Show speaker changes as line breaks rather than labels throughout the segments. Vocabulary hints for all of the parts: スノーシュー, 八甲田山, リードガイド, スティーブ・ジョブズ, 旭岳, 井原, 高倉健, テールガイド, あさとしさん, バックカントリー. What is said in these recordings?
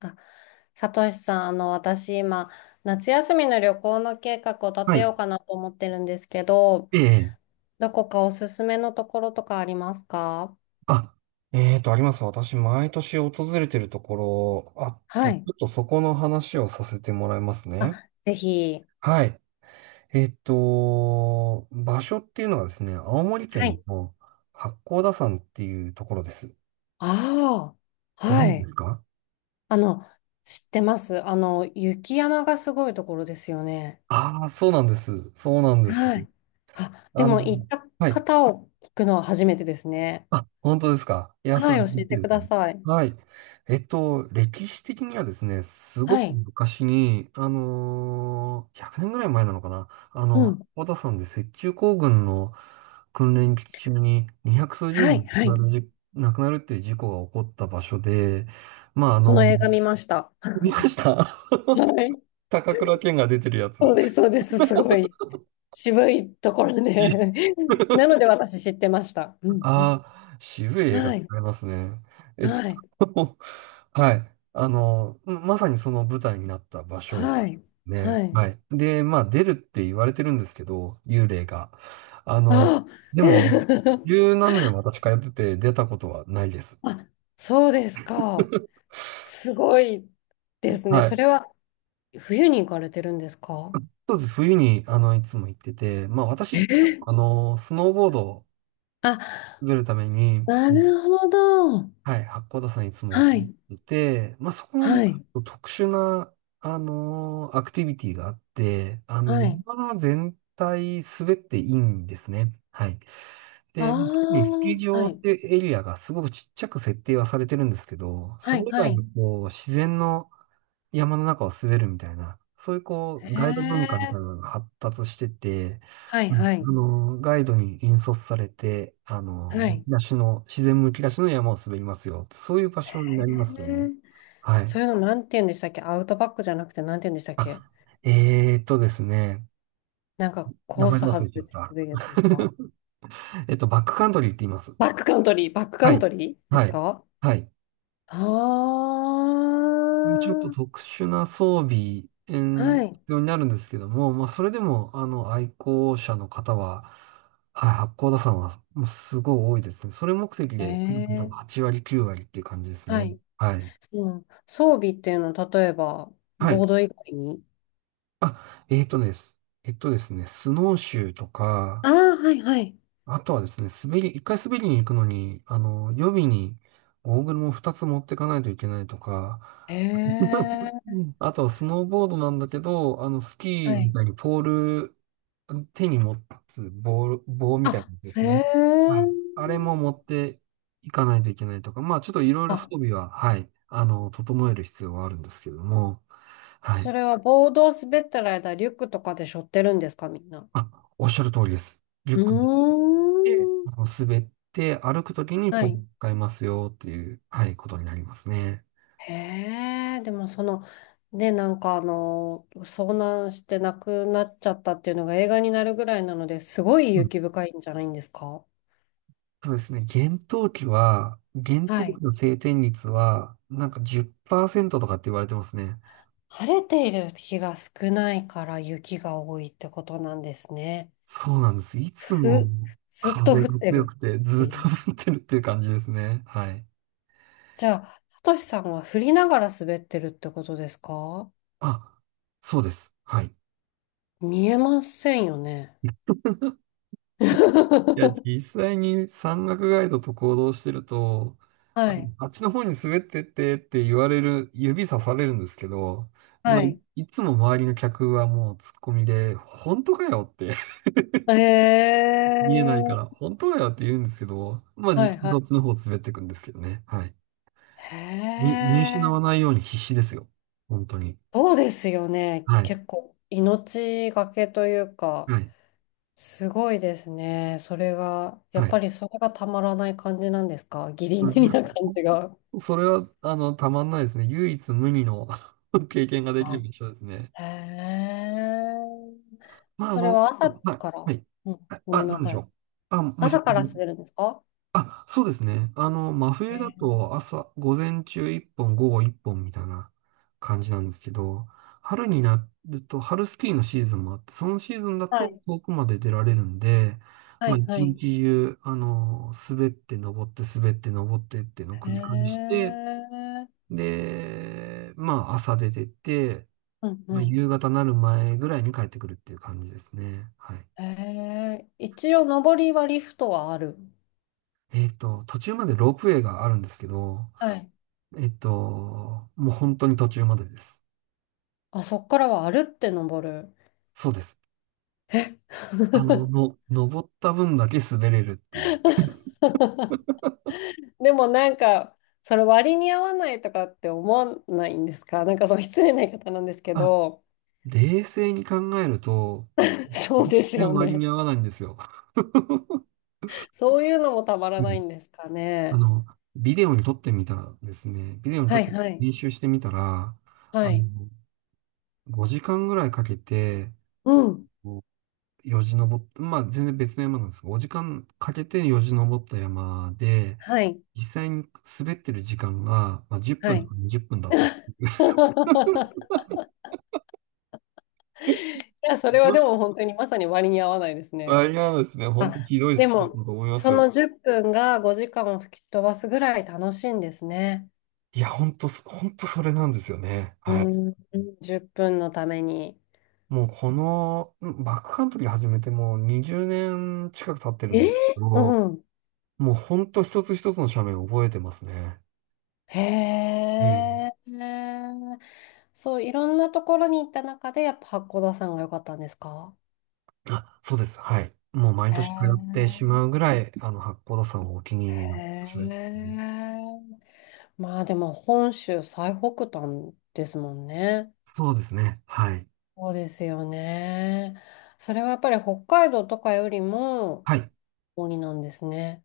あさとしさん、私今、夏休みの旅行の計画を立
は
てよ
い。
うかなと思ってるんですけど、
ええ。
どこかおすすめのところとかありますか？
あ、あります。私、毎年訪れてるところあっ
は
て、ち
い。
ょっとそこの話をさせてもらいますね。
あ、ぜひ。
はい。場所っていうのはですね、青森
は
県
い。
の八甲田山っていうところです。
ああ、
ご
は
存知で
い。
すか？
あの、知ってます。雪山がすごいところですよね。
ああー、そうなんです。そうなんです。
はい。あ、で
あ
も
の、
行った
はい。
方を聞くのは初めてですね。
あ、本当ですか。いや、そ
は
れ
い、
は
教
嬉
え
しい
て
で
く
す
だ
ね。
さい。
はい。歴史的にはですね、すご
は
く
い。
昔に、100年ぐらい前なのかな。
うん。
小田さんで雪中行軍の訓練期中に200数十
はい、
人
はい。
亡くなるっていう事故が起こった場所で、まあ、
その映画見ました。
見まし
は
た。
い。
高倉健が出てるやつ。
そうです、そうです。すごい渋いところで なので私知ってました。うんう
あ
ん。
あ、渋い映画あ
はい。
りますね。えっ
はい。
と、はい。まさにその舞台になった場所。
はい。
ね。
はい。
はい。で、まあ、出るって言われてるんですけど、幽霊が。あの、
あ、
でも、十何年私通ってて出たことはないです。
あ、そうですか。すごいですね。
は
そ
い。
れは冬に行かれてるんですか？
そうです。冬に、いつも行ってて、まあ、私、
え。
スノーボードを
あ、
滑るために、
なるほど。
はい、八甲田山いつもと
は
思っ
い。
てて、まあ、そこはま
は
あちょ
い。
っと特殊な、アクティビティがあって、
はい。
山全体滑っていいんですね。はい。
あ
で、特にスキー
あ、は
場っ
い。
てエリアがすごくちっちゃく設定はされてるんですけど、そ
は
れ
い。
以
は
外の
い。
こう、自然の山の中を滑るみたいな、そういうこ
へ
う、ガイド文化みた
え。
いなのが発達してて、
はい。
うん、
はい。
ガイドに引率されて、
は
む
い。
き出しの、自然むき出しの山を滑りますよ。そういう場所に
へ
な
え。
りますね。はい。
そういうのなんて言うんでしたっけ？アウトバックじゃなくてなんて言うんでしたっけ？
あ、ですね。
なんか
名
コー
前
ス
忘れ
外
ちゃ
れ
っ
て
た。
滑るやつですか？
バックカントリーって言います。
バックカントリー、バックカ
は
ン
い。
トリーで
は
す
い。
か？
はい。
ああ
ちょっと
ー、
特殊な装備、
はい。
必要になるんですけども、まあ、それでも、愛好者の方は、はい、八甲田山は、もうすごい多いですね。それ目的で来る方が
ええ、
8割、9割っていう感じです
は
ね。
い。
はい。
うん。装備っていうのは、例えば、
はい。
ボード以外に。
あ、えーとです。スノーシューとか、
ああ、はいはい。
あとはですね、一回滑りに行くのに、予備にゴーグルも二つ持ってかないといけないとか、
え え、
うん、あとはスノーボードなんだけど、スキ
は
ーみ
い。
たいにポール、手に持つ棒みたいな
あ、
やつで
へ
すね。はい、
え。
あれも持っていかないといけないとか、まあちょっといろいろ装
あ、
備は、はい、整える必要はあるんですけれども、は
そ
い。
れはボードを滑ってる間、リュックとかで背負ってるんですか、みんな。
あ、おっしゃる通りです。リュ
う
ックで
ーん。
滑って歩くときに
は
ポールを
い。
使いますよっていう、はい、ことになりますね。
へえ、でもその、ね、なんか、遭難して亡くなっちゃったっていうのが映画になるぐらいなので、すごい
うん、
雪深いんじゃないんですか？
そうですね。厳冬
は
期
い。
の晴天率は、なんか10%とかって言われてますね。
晴れている日が少ないから雪が多いってことなんですね。
そうなんです。いつも
ふ、ずっと
風
降
が
って
強
る
くて
っ
ず
て
っ
い
と
う。
降ってるっていう感じですね。はい。
じゃあ、さとしさんは降りながら滑ってるってことですか？
あ、そうです。はい。
見えませんよね。
いや、実際に山岳ガイドと行動してると、あ
はい。
あっちの方に滑ってってって言われる、指さされるんですけど、まあ、
はい。
いつも周りの客はもうツッコミで、本当かよって
へ
見えないから、
え。
本当かよって言うんですけど、まあ
はい
実際
は
そっ
い。
ちの方滑っていくんですけどね。はい。
へ
に、見失わな
え、
いように必死ですよ。本当に。
そうですよね。
はい。
結構命がけというか、
はい。
すごいですね。それが、や
は
っ
い。
ぱりそれがたまらない感じなんですか？ギリ
い
ギリ
や
な感じが。
それは、たまんないですね。唯一無二の 経験ができる
あ、
場所ですね。
へえ。
まあ、
それは朝
はい、
か
は
ら、
い。
うん、ご
あ、
めん
な
な
んでし
さ
ょ
い。
う。あ、もうちょ
朝
っと。
からするんですか？
あ、そうですね。真
へ
冬だ
え。
と朝、午前中1本、午後1本みたいな感じなんですけど、春になると、春スキーのシーズンもあって、そのシーズンだ
は
と
い、
遠くまで出られるんで、
は
まあ、
い、は
一
い。
日中、滑って登って、滑って登ってっていうのを
へ
繰り返して、
え。
で、まあ、朝出てって、
うん、う
まあ、
ん。
夕方なる前ぐらいに帰ってくるっていう感じですね。はい。
へえ。一応、上りはリフトはある。
途中までロープウェイがあるんですけど、
はい。
もう本当に途中までです。
あ、そっからは歩って登る。
そうです。
え。
登った分だけ滑れるっていう。
でもなんか、それ割に合わないとかって思わないんですか？なんかその失礼な言い方なんですけ
あ、
ど、
冷静に考えると、
そう
全
です
然
よ
割に
ね。
合わないんですよ。
そういうのもたま
う
らない
ん。
んですか
あ
ね。
の、ビデオに撮
は
っ
い
て
はい。
練習してみたら、
は
あ
い。
の、5時間ぐらいかけて、
うん。
こうよじ登っまあ全然別の山なんですが、5時間かけてよじ登った山で、
はい。
実際に滑ってる時間が、まあ、10
は
分と
い。
か20分だった。
いや、それはで も本当にまさに割に合わないですね。
割合ですね、本当
あ、
ひどい
で
スポーツ
も、
だと思います
そ
よ。
の10分が5時間を吹き飛ばすぐらい楽しいんですね。
いや、本当、本当それなんですよね。
う
はい。
ん、10分のために。
もううん、バックカントリー始めてもう20年近く経ってる
え
んだけ
ー
ど、
うん。
もう本当一つ一つの斜面を覚えてますね。
へ
ええ、
え。そう、いろんなところに行った中で、やっぱ八甲田山が良かったんですか？
あ、そうです。はい。もう毎
へ
年通ってしま
え。
うぐらい、八甲田山はお気に入りの
へ
場所ですね。
え。まあでも、本州最北端ですもんね。
そうですね。はい。
そうですよね。それはやっぱり北海道とかよりも、
はい。
鬼なんですね。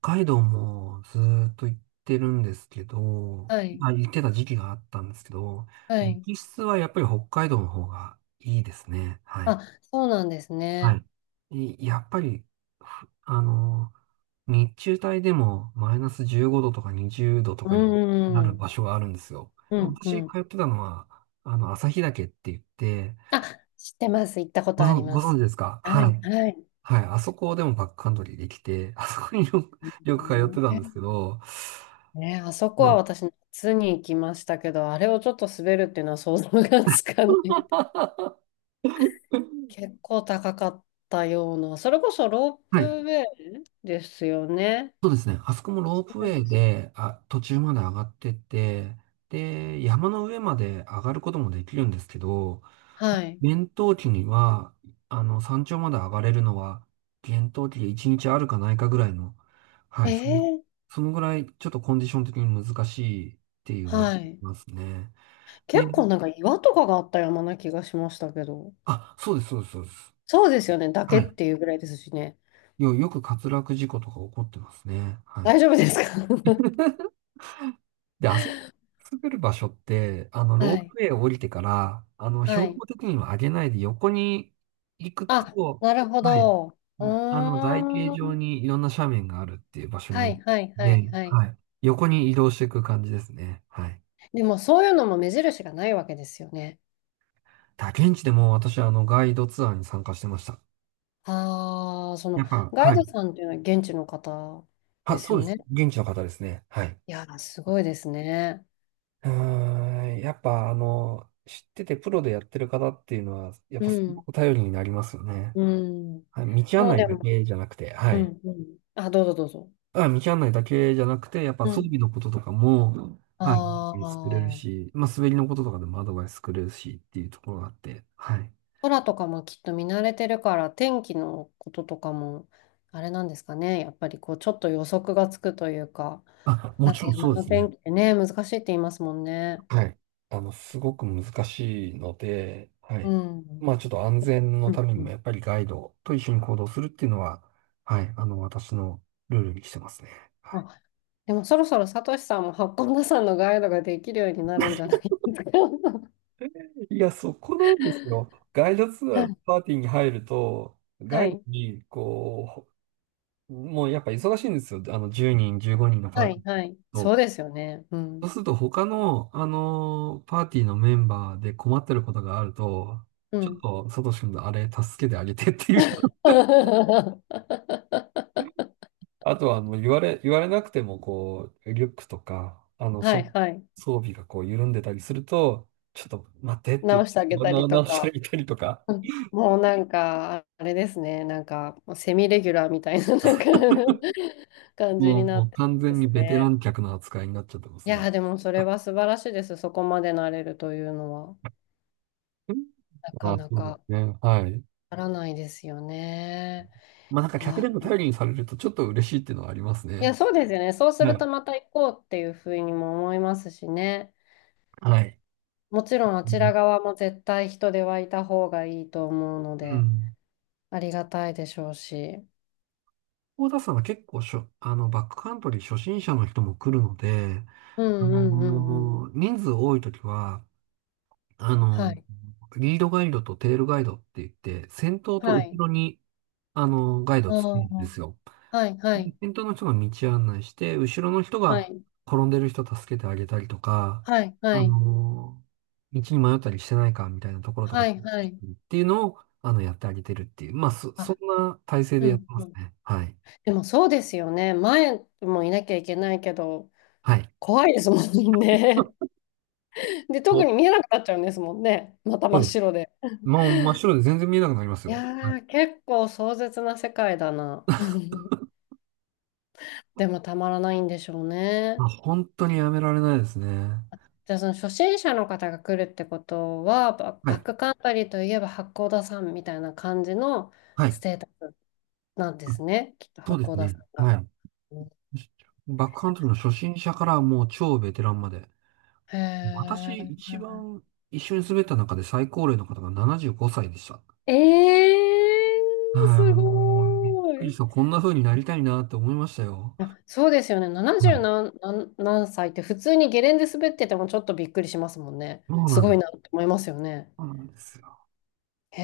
北海道もずーっと行ってるんですけど、
はい。
まあ、行ってた時期があったんですけど、
はい。
雪質はやっぱり北海道の方がいいですね。はい。
あ、そうなんです
は
ね。
い。いやっぱり、ふあの、日中帯でもマイナス15度とか20度とか
う
になる
ん。
場所があるんですよ。
う
もう
ん、う
私
ん。
通ってたのは、旭岳って言って、
あ、知ってます。行ったことあり
ご
ま
存知
す。
ですか？
は
は
い、
い。
はい。
はい。あそこでもバックカントリーできて、あそこによく、よく通ってたんですけど、
ね、あそこは
の
私、夏に行きましたけど、あれをちょっと滑るっていうのは想像がつかない。結構高かったような、それこそロー
はい。
プウェイですよね。
そうですね。あそこもロー
ロー
プウ
プウェイ
ェイ
です。
で、あ、途中まで上がってって、で、山の上まで上がることもできるんですけど、
はい。
厳冬期には、山頂まで上がれるのは、厳冬期で1日あるかないかぐらいの、はい、
ええ、
そのぐらい、ちょっとコンディション的に難しいって言われ
はい。
ますね。で、
結構なんか岩とかがあった山な気がしましたけど。
あ、そうです、そうです、そうです。
そうですよね。だけ
は
っ
い。
ていうぐらいですしね。
よく滑落事故とか起こってますね。はい。
大丈夫ですか？
で、あそこ滑る場所って、ロ
は
ープ
い。
ウェイを降りてから、
は
標
い。
高的には上げないで横に行く
あ、
と、
なるほ
はい、
ど。う
台形
ー
状
ん。
にいろんな斜面があるっていう場所に
は
なる
いはい
の
は
で、
いはい。
はい、横に移動していく感じですね。はい。
でもそういうのも目印がないわけですよね。
だ現地でも私、ガイドツアーに参加してました。
ああ、その
やっぱ、
ガイ
は
ド
い。
さんっていうのは現地の方
あ、
です
そう
よ
です。
ね。
現地の方ですね。はい。
いやー、すごいですね。
うーん、やっぱ、知っててプロでやってる方っていうのは、やっ
う
ぱすご
ん。
く頼りになりますよね。
うん。
はい、道案
もう
内
で
だ
も、
けじゃなくて、は
う
い。
ん、うん。あ、どうぞどうぞ。
あ、道案内だけじゃなくて、やっぱ
う
装
ん。
備のこととかも、は
あ
い、作れる
あ、
し、まあ、滑りのこととかでもアドバイス作れるしっていうところがあって、はい。
空とかもきっと見慣れてるから、天気のこととかも、あれなんですかね。やっぱりこう、ちょっと予測がつくというか。
あ、も
なんか
ちろん
山
そうで
の
すね。
天気ってね、難しいって言いますもんね。
はい。すごく難しいので、は
う
い。
ん。
まあ、ちょっと安全の
うん
ために
う
も、
ん。
やっぱりガイドと一緒に行動するっていうのは、はい、私のルールにしてますね。はい。
あ、でもそろそろサトシさんも八甲田山のガイドができるようになるんじゃないですか。
いや、そこなんですよ。ガイドツアーのパーティーに入ると、ガ
は
イド
い。
に、もうやっぱ忙しいんですよ。10人、15人のパ
は
ーティ
い。はい。
ー
そう
と。
ですよね。う
そ
ん。
うすると他の、パーティーのメンバーで困ってることがあると、
う
ちょっ
ん。
と、サトシ君のあれ助けてあげてっていう。
は
あとはもう言われなくても、こう、リュックとか、
いはい。
装備がこう緩んでたりすると、ちょっと待ってって、
直してあげたりと
直してあ
か。
げたりとか、
うん。もうなんか、あれですね。なんか、セミレギュラーみたいな、なんか 感じ
もう、
にな
も
っ
う
て
完
で
全に
す
ベテラ
ね。
ン客の扱いになっちゃってま
い
すね。
やー、でもそれは素晴らしいです。そこまでなれるというのは。
うん。
なか
あ、
な
そうで
か
すね。はい。
ならないですよね。
まあなんか客
は
でも頼
あ、
りにされるとちょっと嬉しいっていうのはあります
いや、
ね。
そうですよね。そうす
は
る
い。
とまた行こうっていうふうにも思いますしね。
はい。
もちろんあち
う
ら側も絶対人手はいた方がいいと思うので、
ん。
ありがたいでしょうし。
大田さんは結構バックカントリー初心者の人も来るので、
うんうんうんうん。
人数多いときは、あ
は
の
い。
リードガイドとテールガイドって言って、先頭と
は
後
い。
ろに、ガイド
あ
つけるんで
あ、
すよ。
はいはい。
先頭の人が道案内して、後ろの人
は
が
い。
転んでる人助けてあげたりとか、
はい
あ
はい。
の道に迷ったりしてないかみたいなところとかっ
はいはい。
ていうのを、やってあげてるっていう。まあ、そん
あ、
な体制で
う
やって
ん
ま
う
す
ん。
ね。はい。
でもそうですよね。前もいなきゃいけないけど、
はい。
怖いですもんね。で、特に
お
見えなくなっちゃうんですもんね。また
そ
真
う
っ
です。
白で。
まあ、真っ白で全然見えなくなります
い
よ。は
や
い
ー、結構壮絶な世界だな。でもたまらないんでしょう
まあ、
ね。
本当にやめられないですね。
じゃあその初心者の方が来るってことは、
は
バッ
い。
クカントリーといえば八甲田山みたいな感じの
は
ス
い。
テータスなんで
うん。
すね。きっと
そ
八
うで
甲
す
田
ね。
山が。
はい。
うん。
バックカントリーの初心者からもう超ベテランまで。
へ
私、一
ー。
番一緒に滑った中で最高齢の方が75歳でした。
えー、
はい、
す
もう、びっ
ご
く
ー
り
い。
した。こんな風になりたいなって思いましたよ。
いや、そうですよね。
は
70
い。
何歳って普通にゲレンデ滑っててもちょっとびっくりしますもんね。
そう
す
なん
ごい
だ。
なって思いますよね。
そうなんですよ。
へ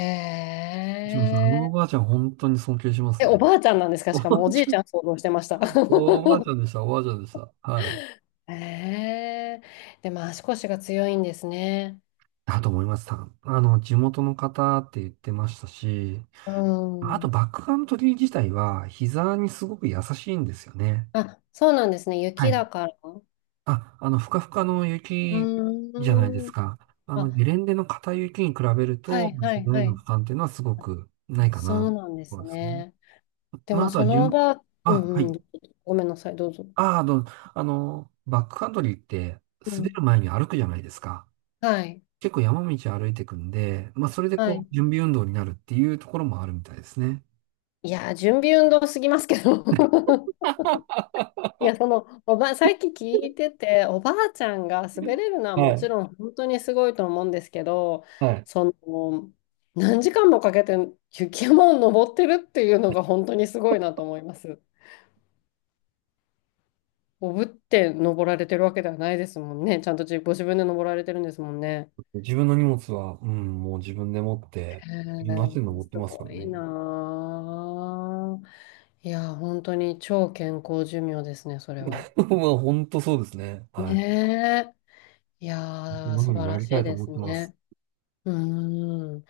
一応そのお
え。
ばあちゃん、本当に尊敬します
え、お
ね。
ばあちゃんなんですか？しかもおじい ちゃん想像してました。
おばあちゃ んでした、おばあちゃんでした。はい。
へえ。でも足腰が強いんですね。
だと思います。地元の方って言ってましたし、
う
あと
ん。
バックカントリー自体は膝にすごく優しいんですよね。
あ、そうなんですね。
は
雪
い
だから。う
あ、ふかふかの
ー
雪じゃないです
ん。
か。
あ、
ゲレンデの硬い雪に比べる
は
と、
いは
ひ
い
どい
は
の
い。
負担っていうのはすごくないか
そう
な。
なんで
そ
す
うですね。
ね。で
まあ、
も
あと
そ
は
のおばあ、う
あ、は
んう
い。
ん。ごめんなさい、どうぞ。
あ、あの、あ、バックカントリーって
う
滑る
ん。
前に歩くじゃないですか。
はい。
結構山道歩いていくんで、まあ、それで
は
こう、
い。
準備運動になるっていうところもあるみたいですね。
いやー、準備運動すぎますけど。いや、さっき聞いてて、おばあちゃんが滑れるのは
は
もち
い。
ろん本当にすごいと思うんですけど、
はい。
その、何時間もかけて雪山を登ってるっていうのが本当にすごいなと思います。おぶって登られてるわけではないですもんね。ちゃんとご自分で登られてるんですもんね。
自分の荷物は、うん、もう自分で持って、
へ
自分の足で
ー
登って
す
ますか
ご
ら
い
ね。
なー。いやー、本当に超健康寿命ですね、それ は。
まあ、本当そうですね。はい。
ねえ。いやー、
もの
素
に
晴
な
らし
りた
い
いと
で
思っ
す
てます。
ね。うーん。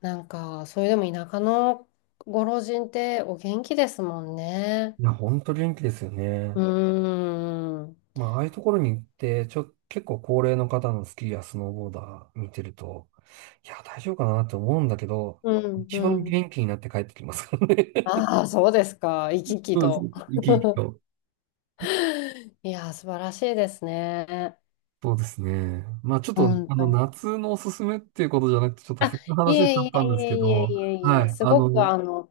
なんか、それでも田舎のご老人ってお元気ですもんね。
いや、ほんと元気ですよ
う
ね。
ーん。
まあ、ああいうところに行って、結構高齢の方のスキーやスノーボーダー見てると、いや、大丈夫かなって思うんだけど、
うん、
一
う
番
ん。
元気になって帰ってきますからね。
ああ、そうですか。生き 生き
そうです。
と。
生き生きと。
いやー、素晴らしいですね。
そうですね。まあ、ちょっと、
本当に。
夏のおすすめっていうことじゃなくて、ちょっと
あ、
冬の
い
話しちゃ
え
っ
い
た
え
んで
い
す
え
け
いえ
ど、
いえい
は
え、
い。
すごくあの、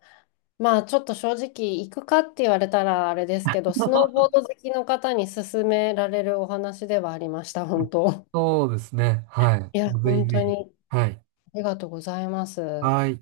まあちょっと正直、行くかって言われたらあれですけど、スノーボ ード好きの方に勧められるお話ではありました、本当。
そうですね。はい。
いや、
ぜひ
本
ぜ
当に
ひ。はい。
ありがとうございます。
はい。